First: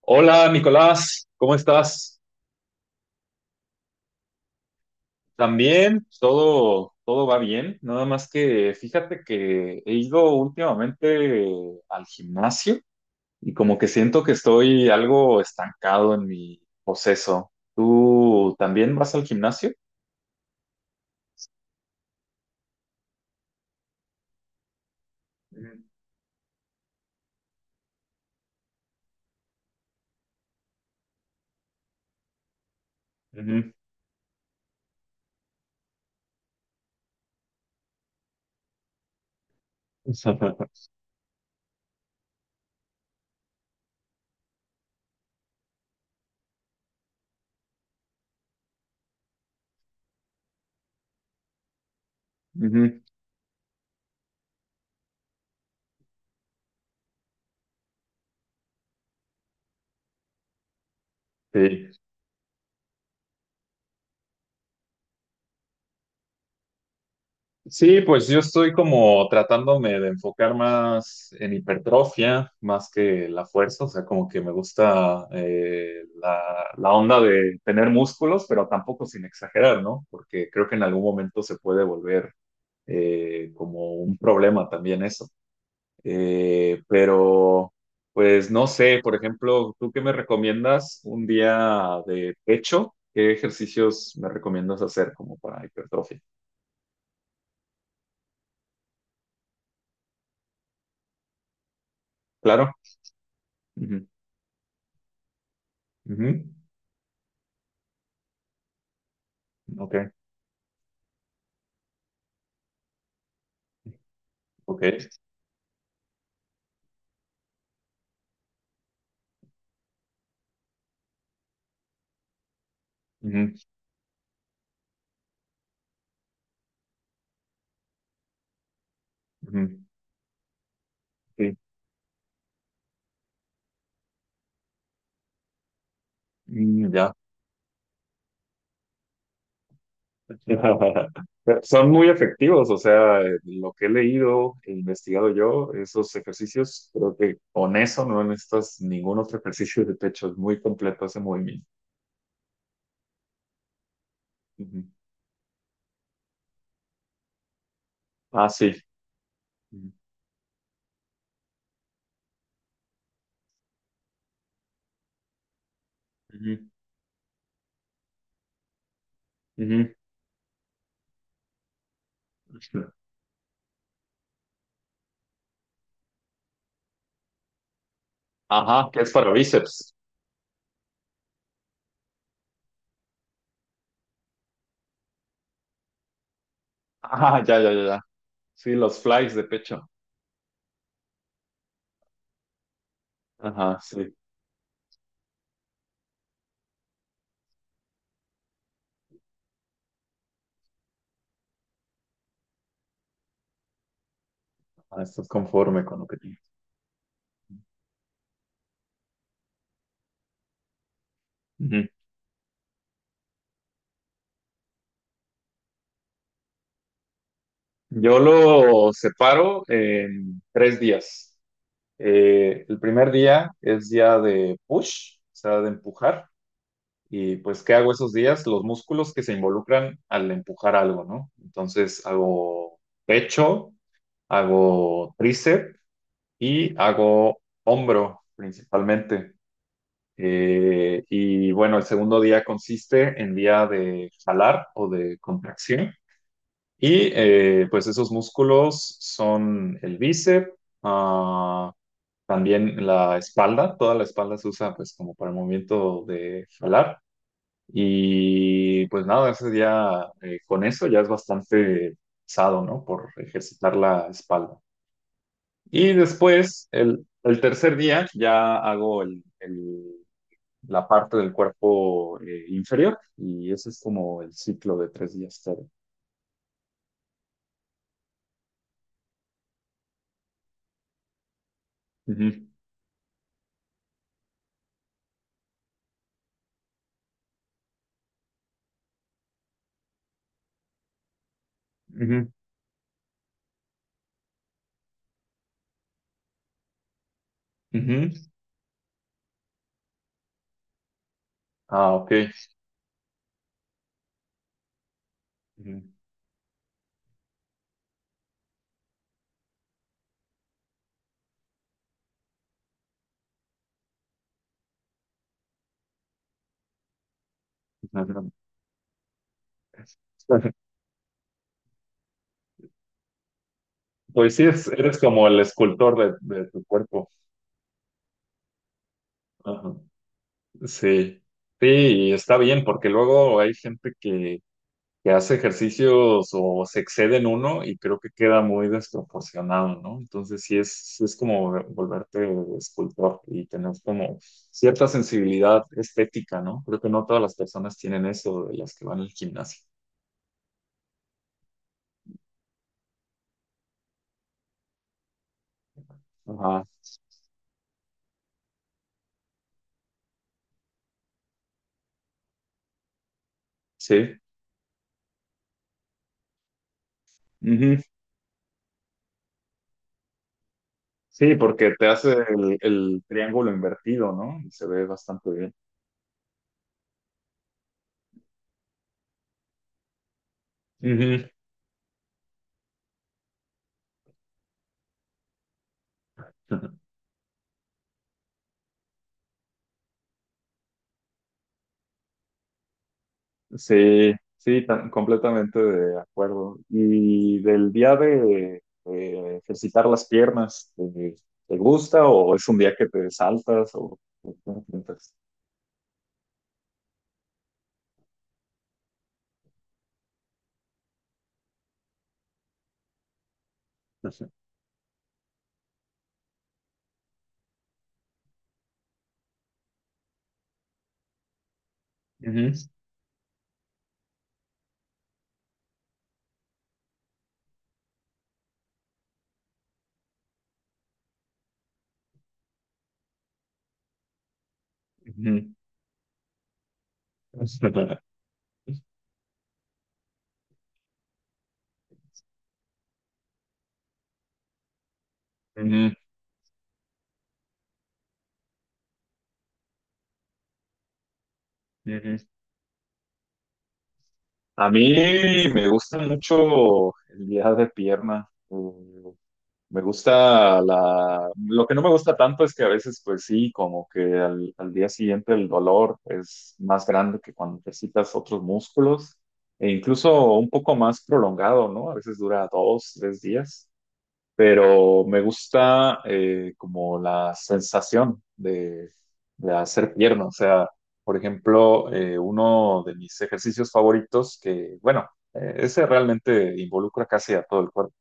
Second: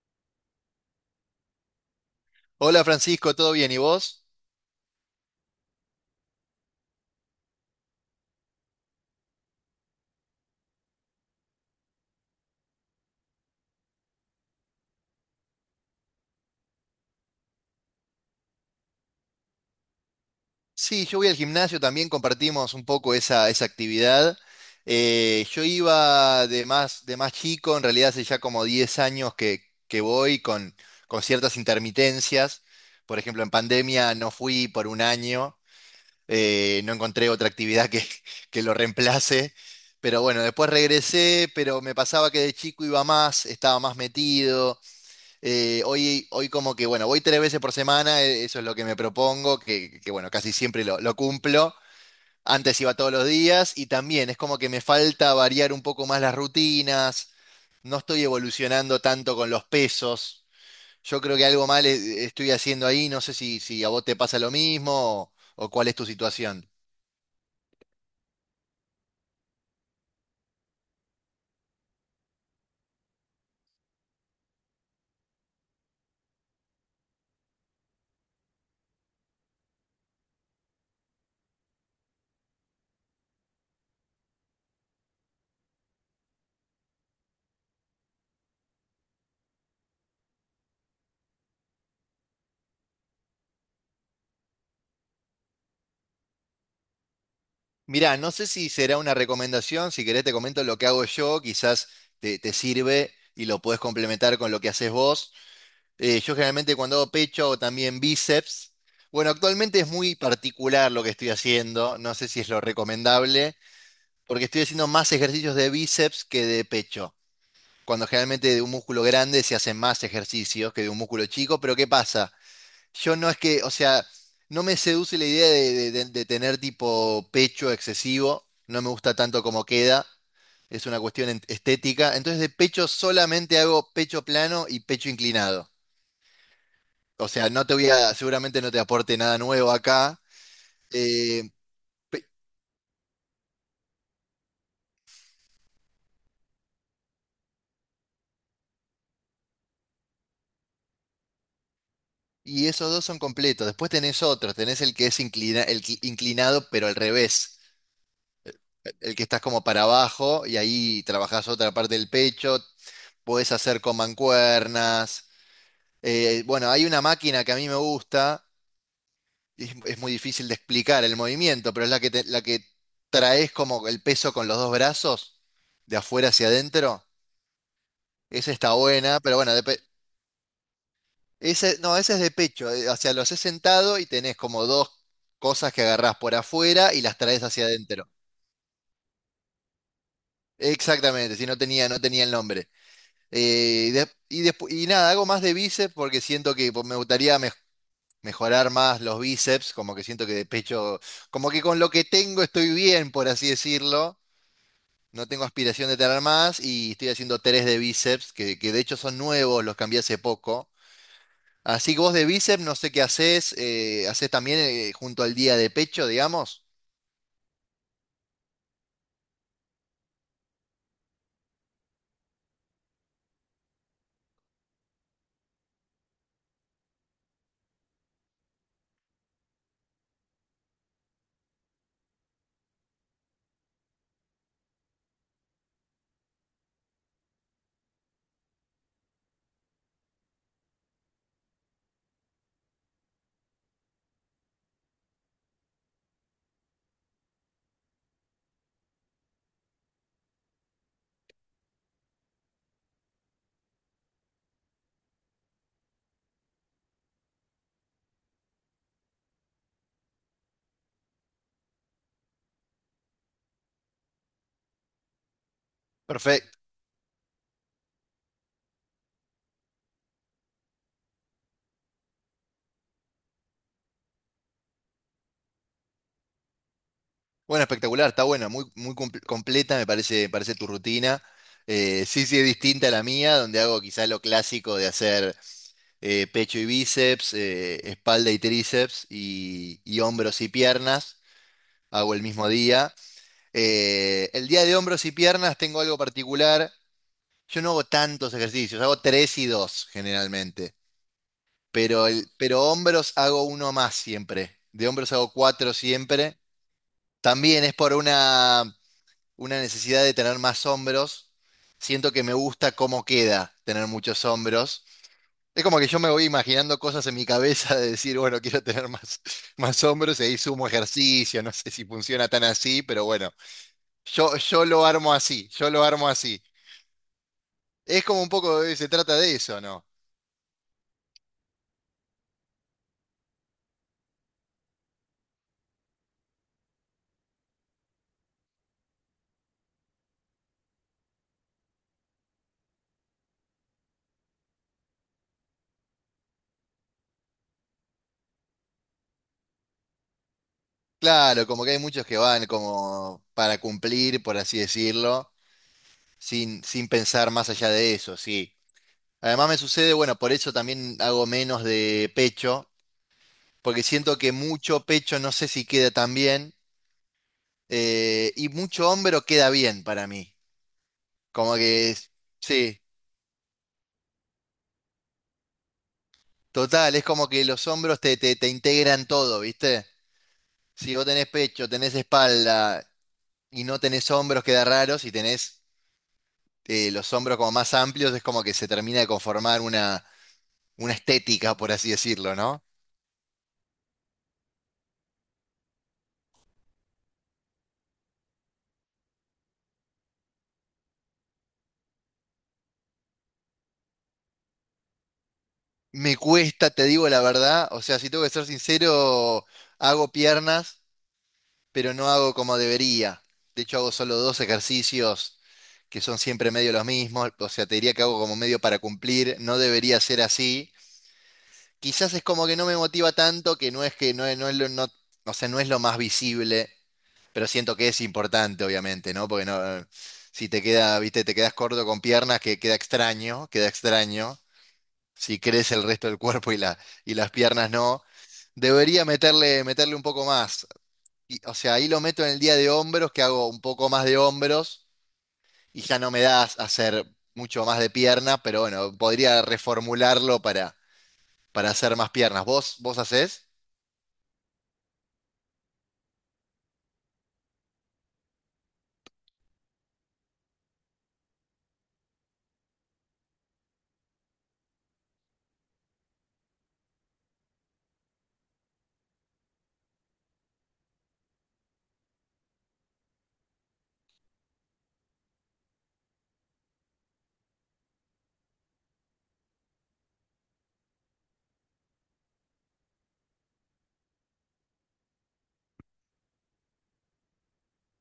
Hola, Nicolás, ¿cómo estás? Hola Francisco, ¿todo bien? ¿Y vos? También, todo va bien, nada más que fíjate que he ido últimamente al gimnasio y como que siento que estoy algo estancado en mi proceso. ¿Tú también vas al gimnasio? Sí, yo voy al gimnasio, también compartimos un poco esa actividad. Yo Ujú. iba de más chico, en realidad hace ya como 10 años que voy con ciertas intermitencias. Por ejemplo, en Ujú. pandemia no fui por un año, no encontré otra actividad que, que lo reemplace. Pero bueno, después regresé, pero me pasaba que de chico iba más, estaba más metido. Hoy como que, bueno, voy tres veces por semana, eso es lo que me propongo, bueno, casi siempre lo cumplo. Antes iba Ujú. todos los días y también es como que me falta variar un poco más las rutinas, no estoy evolucionando tanto con los pesos. Yo creo que algo mal Sí. Estoy haciendo ahí, no sé si a vos te pasa lo mismo o cuál es tu situación. Sí, pues yo estoy como tratándome de enfocar más en hipertrofia, más que la fuerza, o sea, como que me gusta la onda de tener músculos, pero tampoco sin exagerar, ¿no? Porque creo que en algún momento se puede volver como un problema también eso. Eh, pero, pues no sé, por ejemplo, ¿tú qué me recomiendas un día de pecho? ¿Qué ejercicios me recomiendas hacer como para hipertrofia? Mirá, no sé si será una recomendación, si querés te comento lo que hago yo, quizás te Claro. sirve y lo puedes Ujú, complementar con lo que haces vos. Yo ujú. generalmente cuando hago pecho o también bíceps. Bueno, actualmente es Ok, muy particular lo que estoy haciendo. No sé si es lo recomendable, porque estoy haciendo más ok. ejercicios de bíceps que de pecho. Cuando generalmente de un músculo grande se hacen más ejercicios que de un músculo chico, pero ¿qué pasa? Yo no es Ujú, que, o sea, no me seduce la idea de tener tipo pecho excesivo. No me gusta tanto como ujú, queda. Es una sí, estética. Entonces de pecho solamente hago pecho plano y pecho inclinado. mm, ya. O sea, no te voy a, seguramente no te aporte nada nuevo acá. eh, Son muy pe- efectivos, o sea, lo que he leído e investigado yo, esos ejercicios, creo que con eso no necesitas ningún otro ejercicio de pecho, es muy completo ese movimiento. y esos dos son completos. Después tenés otros, tenés Ujú. el que es inclinado, pero al revés. Ah, sí. El que estás como para Ujú, abajo y ahí trabajás otra parte del pecho. Podés hacer con mancuernas. Bueno, hay una máquina que a mí me gusta. Ujú, Es muy difícil de explicar el movimiento, pero es la que ujú. traes como el peso con los dos brazos, de afuera hacia adentro. Esa está Ajá, que es buena, para pero bueno, bíceps. ese, no, ese es de pecho. O sea, lo haces sentado y tenés como dos cosas que agarrás por afuera y las Ah, traes ya, hacia ya, ya, ya. adentro. Sí, los flies de pecho. Exactamente, si no tenía, no tenía el nombre. Ajá, sí. Nada, hago más de bíceps porque siento que pues, me gustaría mejorar más los bíceps, como que siento que de pecho, como que con lo que tengo estoy bien, por así decirlo. Ah, No estás tengo conforme aspiración de con lo que tener tienes. más y estoy haciendo tres de bíceps, que de hecho son nuevos, los cambié hace poco. Así que vos de bíceps, no sé qué haces, haces también junto al día de pecho, digamos. Yo lo separo en tres días. El primer día es día de push, o sea, de empujar. Y pues, ¿qué hago esos días? Los músculos que se involucran al empujar algo, ¿no? Entonces, hago pecho, hago tríceps y hago hombro principalmente. Y bueno, el segundo día consiste en día de jalar o de contracción. Y pues esos músculos son el bíceps, ah, también la espalda, toda la espalda se usa pues como para el movimiento de jalar. Y pues nada, ese día con eso ya es bastante pesado, ¿no? Por ejercitar la espalda. Y Perfecto. después, el tercer día, ya hago la parte del cuerpo inferior y ese es como el ciclo de tres días. Todo. Bueno, espectacular, está buena, muy completa me parece, parece tu rutina. Sí, sí, es Ujú, distinta a la mía, donde hago quizá lo clásico de hacer pecho y bíceps, espalda y tríceps y hombros y piernas, hago el ujú, mismo día. El día de hombros y piernas tengo algo particular, yo no hago ujú. tantos ejercicios, hago tres y dos generalmente. Ah, ok. Pero hombros hago uno más siempre. De hombros hago cuatro Ujú. siempre. También es por una necesidad de tener más hombros. Siento que me gusta cómo queda tener muchos hombros. Es como que yo me voy imaginando cosas en mi cabeza de decir, bueno, quiero tener más, más hombros y ahí Ajá. sumo ejercicio. No sé si funciona tan así, pero bueno, Pues sí, yo lo eres armo como el así, yo lo armo escultor así. de tu cuerpo. Es como un poco, se trata de eso, Ajá. ¿no? Sí, sí, y está bien, porque luego hay gente que hace ejercicios o se excede en uno y creo que queda muy desproporcionado, ¿no? Entonces sí es como volverte escultor y tener como cierta sensibilidad estética, ¿no? Creo que no todas las personas tienen eso de las que van al gimnasio. Claro, como que hay muchos que van como para cumplir, por así decirlo. Ajá, Sin pensar más allá de eso, sí. Además me sucede, bueno, por eso también hago menos de pecho, porque sí. siento que mucho pecho no sé si queda tan bien, Ujú. Y mucho hombro queda bien para mí. Sí, Como porque te que, es- hace sí, el triángulo invertido, ¿no? Y se ve bastante bien. total, es como que los hombros te integran todo, ¿viste? Si vos Ujú. tenés pecho, tenés espalda y no tenés hombros, queda raro. Si tenés los hombros como más amplios, es como que se termina de conformar una estética, por así decirlo, ¿no? Sí, sí, completamente de acuerdo. Y del día de ejercitar las piernas, ¿te, te gusta o es un día que te saltas o cómo piensas? Me cuesta, te digo la verdad. O sea, si tengo que ser sincero, hago piernas, pero no hago como debería. De hecho, hago solo dos ejercicios que son siempre medio los mismos. O sea, te diría que hago como medio para cumplir. No debería ser así. Quizás es como que no Ujú, me motiva tanto, que no es que no, no es lo, no, o sea, no es lo más visible, pero siento que es importante, obviamente, ¿no? Porque no, si te queda, viste, te quedas corto con piernas, que queda extraño, queda extraño. Si ujú. crece el resto del cuerpo y y las piernas no. Debería meterle, meterle un poco más. O sea, ahí lo meto en el día de hombros, que hago un poco más de hombros y Ujú, ya no me da hacer mucho más de pierna, pero bueno, podría reformularlo para hacer más ujú. piernas. ¿Vos, vos hacés? A mí me gusta mucho el día de pierna. Me gusta la... Lo que no me gusta tanto es que a veces, pues sí, como que al día siguiente el dolor es más grande que cuando ejercitas otros músculos e incluso un poco más prolongado, ¿no? A veces dura dos, tres días, pero me gusta como la sensación de hacer pierna. O sea, por ejemplo, uno de mis ejercicios favoritos que, bueno, ese realmente involucra casi a todo el cuerpo,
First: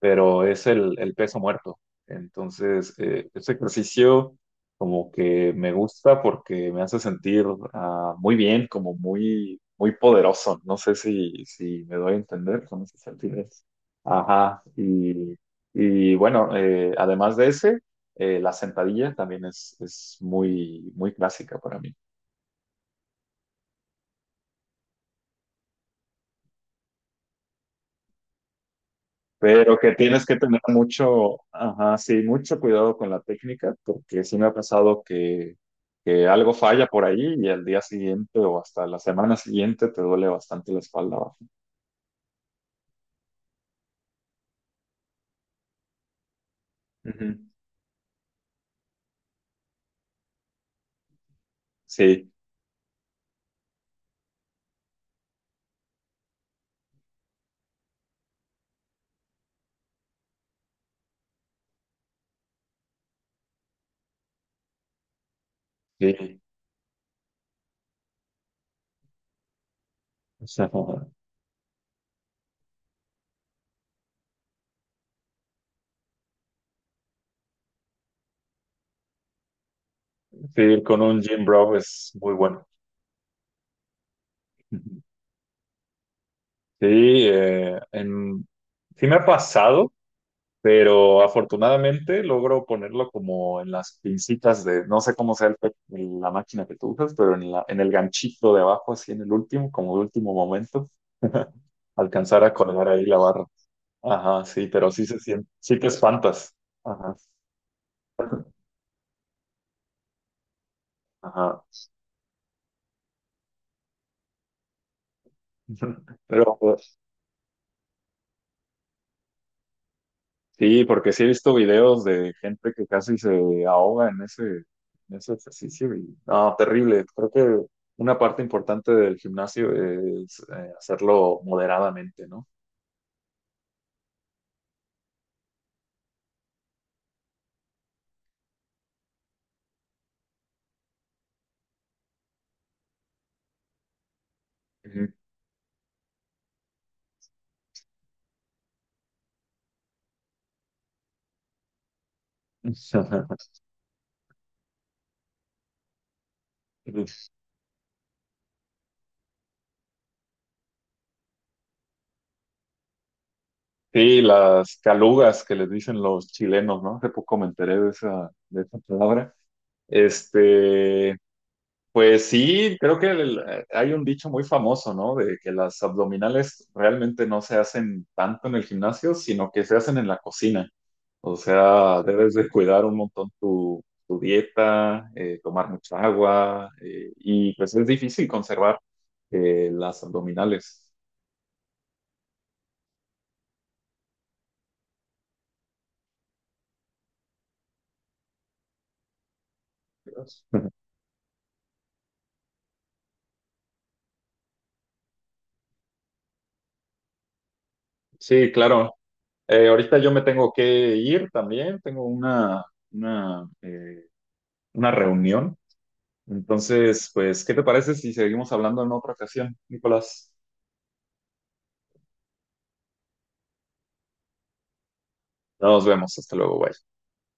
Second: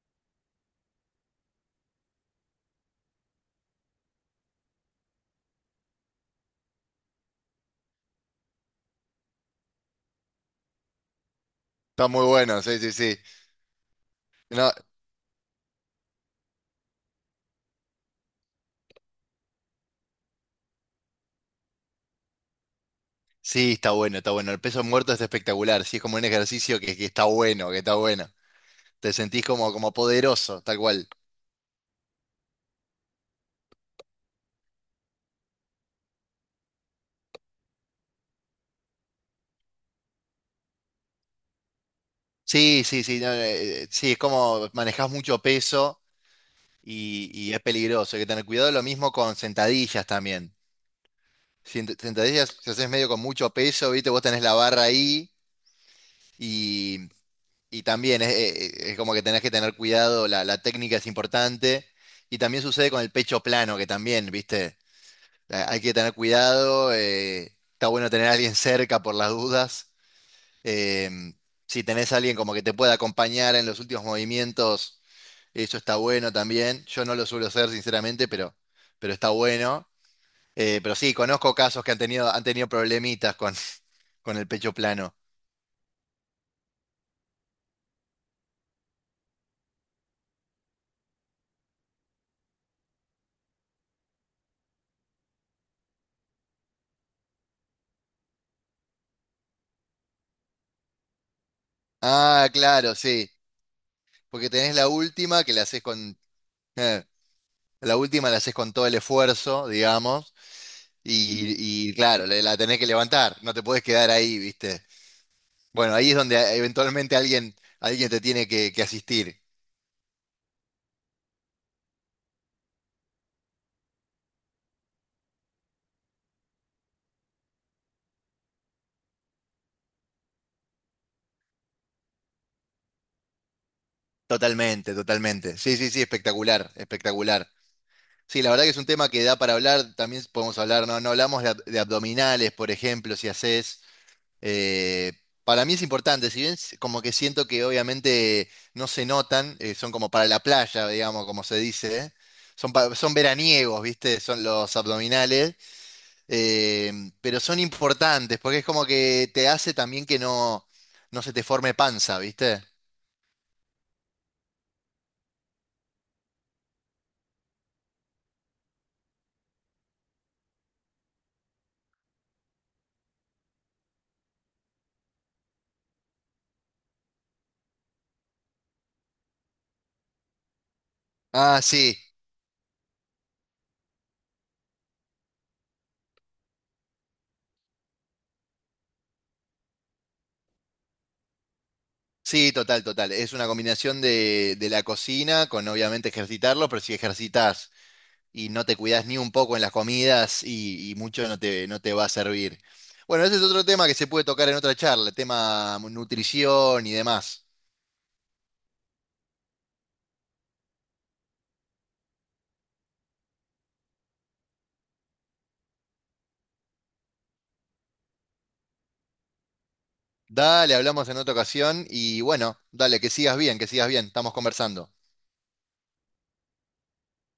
pero es el peso muerto. Entonces, este ejercicio como que me gusta porque me hace sentir ah, muy bien, como muy, muy poderoso. No sé si, si me Está doy a muy bueno, entender sí, con sí, ese sí. sentido. Ajá, No, y bueno, además de ese, la sentadilla también es muy, muy clásica para mí. sí, está bueno, está bueno. El peso muerto es espectacular, sí, es como un ejercicio que está bueno, que está bueno. Te sentís como, Pero como que tienes que tener poderoso, tal cual. mucho, ajá, sí, mucho cuidado con la técnica, porque sí me ha pasado que algo falla por ahí y al día siguiente o hasta la semana siguiente te duele bastante la espalda baja. Sí, sí, sí, no, sí, es como manejás mucho peso Ujú. y es peligroso. Hay que tener cuidado. Lo mismo con sentadillas también. Sí, Sentadillas, si haces medio con mucho peso, ¿viste? Vos tenés la barra ahí y, y también es como que tenés que tener cuidado. La técnica es importante. Y también sucede con el pecho plano, que también, ¿viste? Hay que tener sí. cuidado. Está bueno tener a alguien cerca por las dudas. O sea, Em, si tenés a alguien como que te pueda acompañar en los últimos movimientos, eso está bueno también. Yo no lo suelo hacer, sinceramente, pero está bueno. sí, ir Pero con sí, un gym conozco bro casos que es muy han bueno. tenido problemitas con, con el pecho Ujú. plano. Sí, eh, en- sí me ha pasado, pero afortunadamente logro ponerlo como en las pincitas de, no sé cómo sea la máquina que tú usas, pero en la, en el ganchito de abajo, así en el último, como de último momento, alcanzar Ah, a colgar claro, ahí la sí. barra. Ajá, Porque sí, tenés la pero sí se última siente, que la sí haces te con. espantas. eh, Ajá, la última la haces con todo el esfuerzo, digamos. ajá. Y claro, la tenés que levantar. No te podés quedar ahí, ¿viste? Bueno, ahí es donde Pero pues, eventualmente alguien te tiene que asistir. sí, porque sí he visto videos de gente que casi se ahoga en ese ejercicio y, no, terrible. Creo que una parte importante del gimnasio es hacerlo moderadamente, ¿no? Totalmente, totalmente. Sí, sí, sí, espectacular, espectacular. Sí, la verdad que es un tema que da para hablar, también podemos hablar, no, no hablamos de abdominales, por ejemplo, si haces, Ujú. eh, para mí es importante, si bien como que siento que obviamente no se notan, son como para la playa, digamos, como se dice, ¿eh? Son veraniegos, ¿viste? Son los abdominales, eh, pero son importantes, porque es como que te hace también que no, no se te forme panza, ¿viste? Sí, las calugas que les dicen los chilenos, ¿no? Hace poco me enteré de esa palabra. Este, pues sí, creo que hay un dicho muy famoso, ¿no? De que las abdominales realmente no se hacen tanto en el gimnasio, sino que se hacen en la cocina. O Ah, sí. sea, debes de cuidar un montón tu, tu dieta, tomar mucha agua, y pues es difícil conservar las abdominales. Sí, total, total. Es una combinación de la cocina con obviamente ejercitarlo, pero si ejercitas y no te cuidas ni un poco en las comidas y mucho no te va a servir. Bueno, ese es otro tema que se puede tocar en otra charla, el tema nutrición y demás. Sí, claro. Ahorita yo me tengo que ir también, tengo una, eh, una reunión. Entonces, pues, ¿qué te parece si seguimos hablando en otra ocasión, Nicolás? Dale, hablamos en otra ocasión y bueno, dale, que sigas bien, estamos conversando. Nos vemos, hasta luego, bye.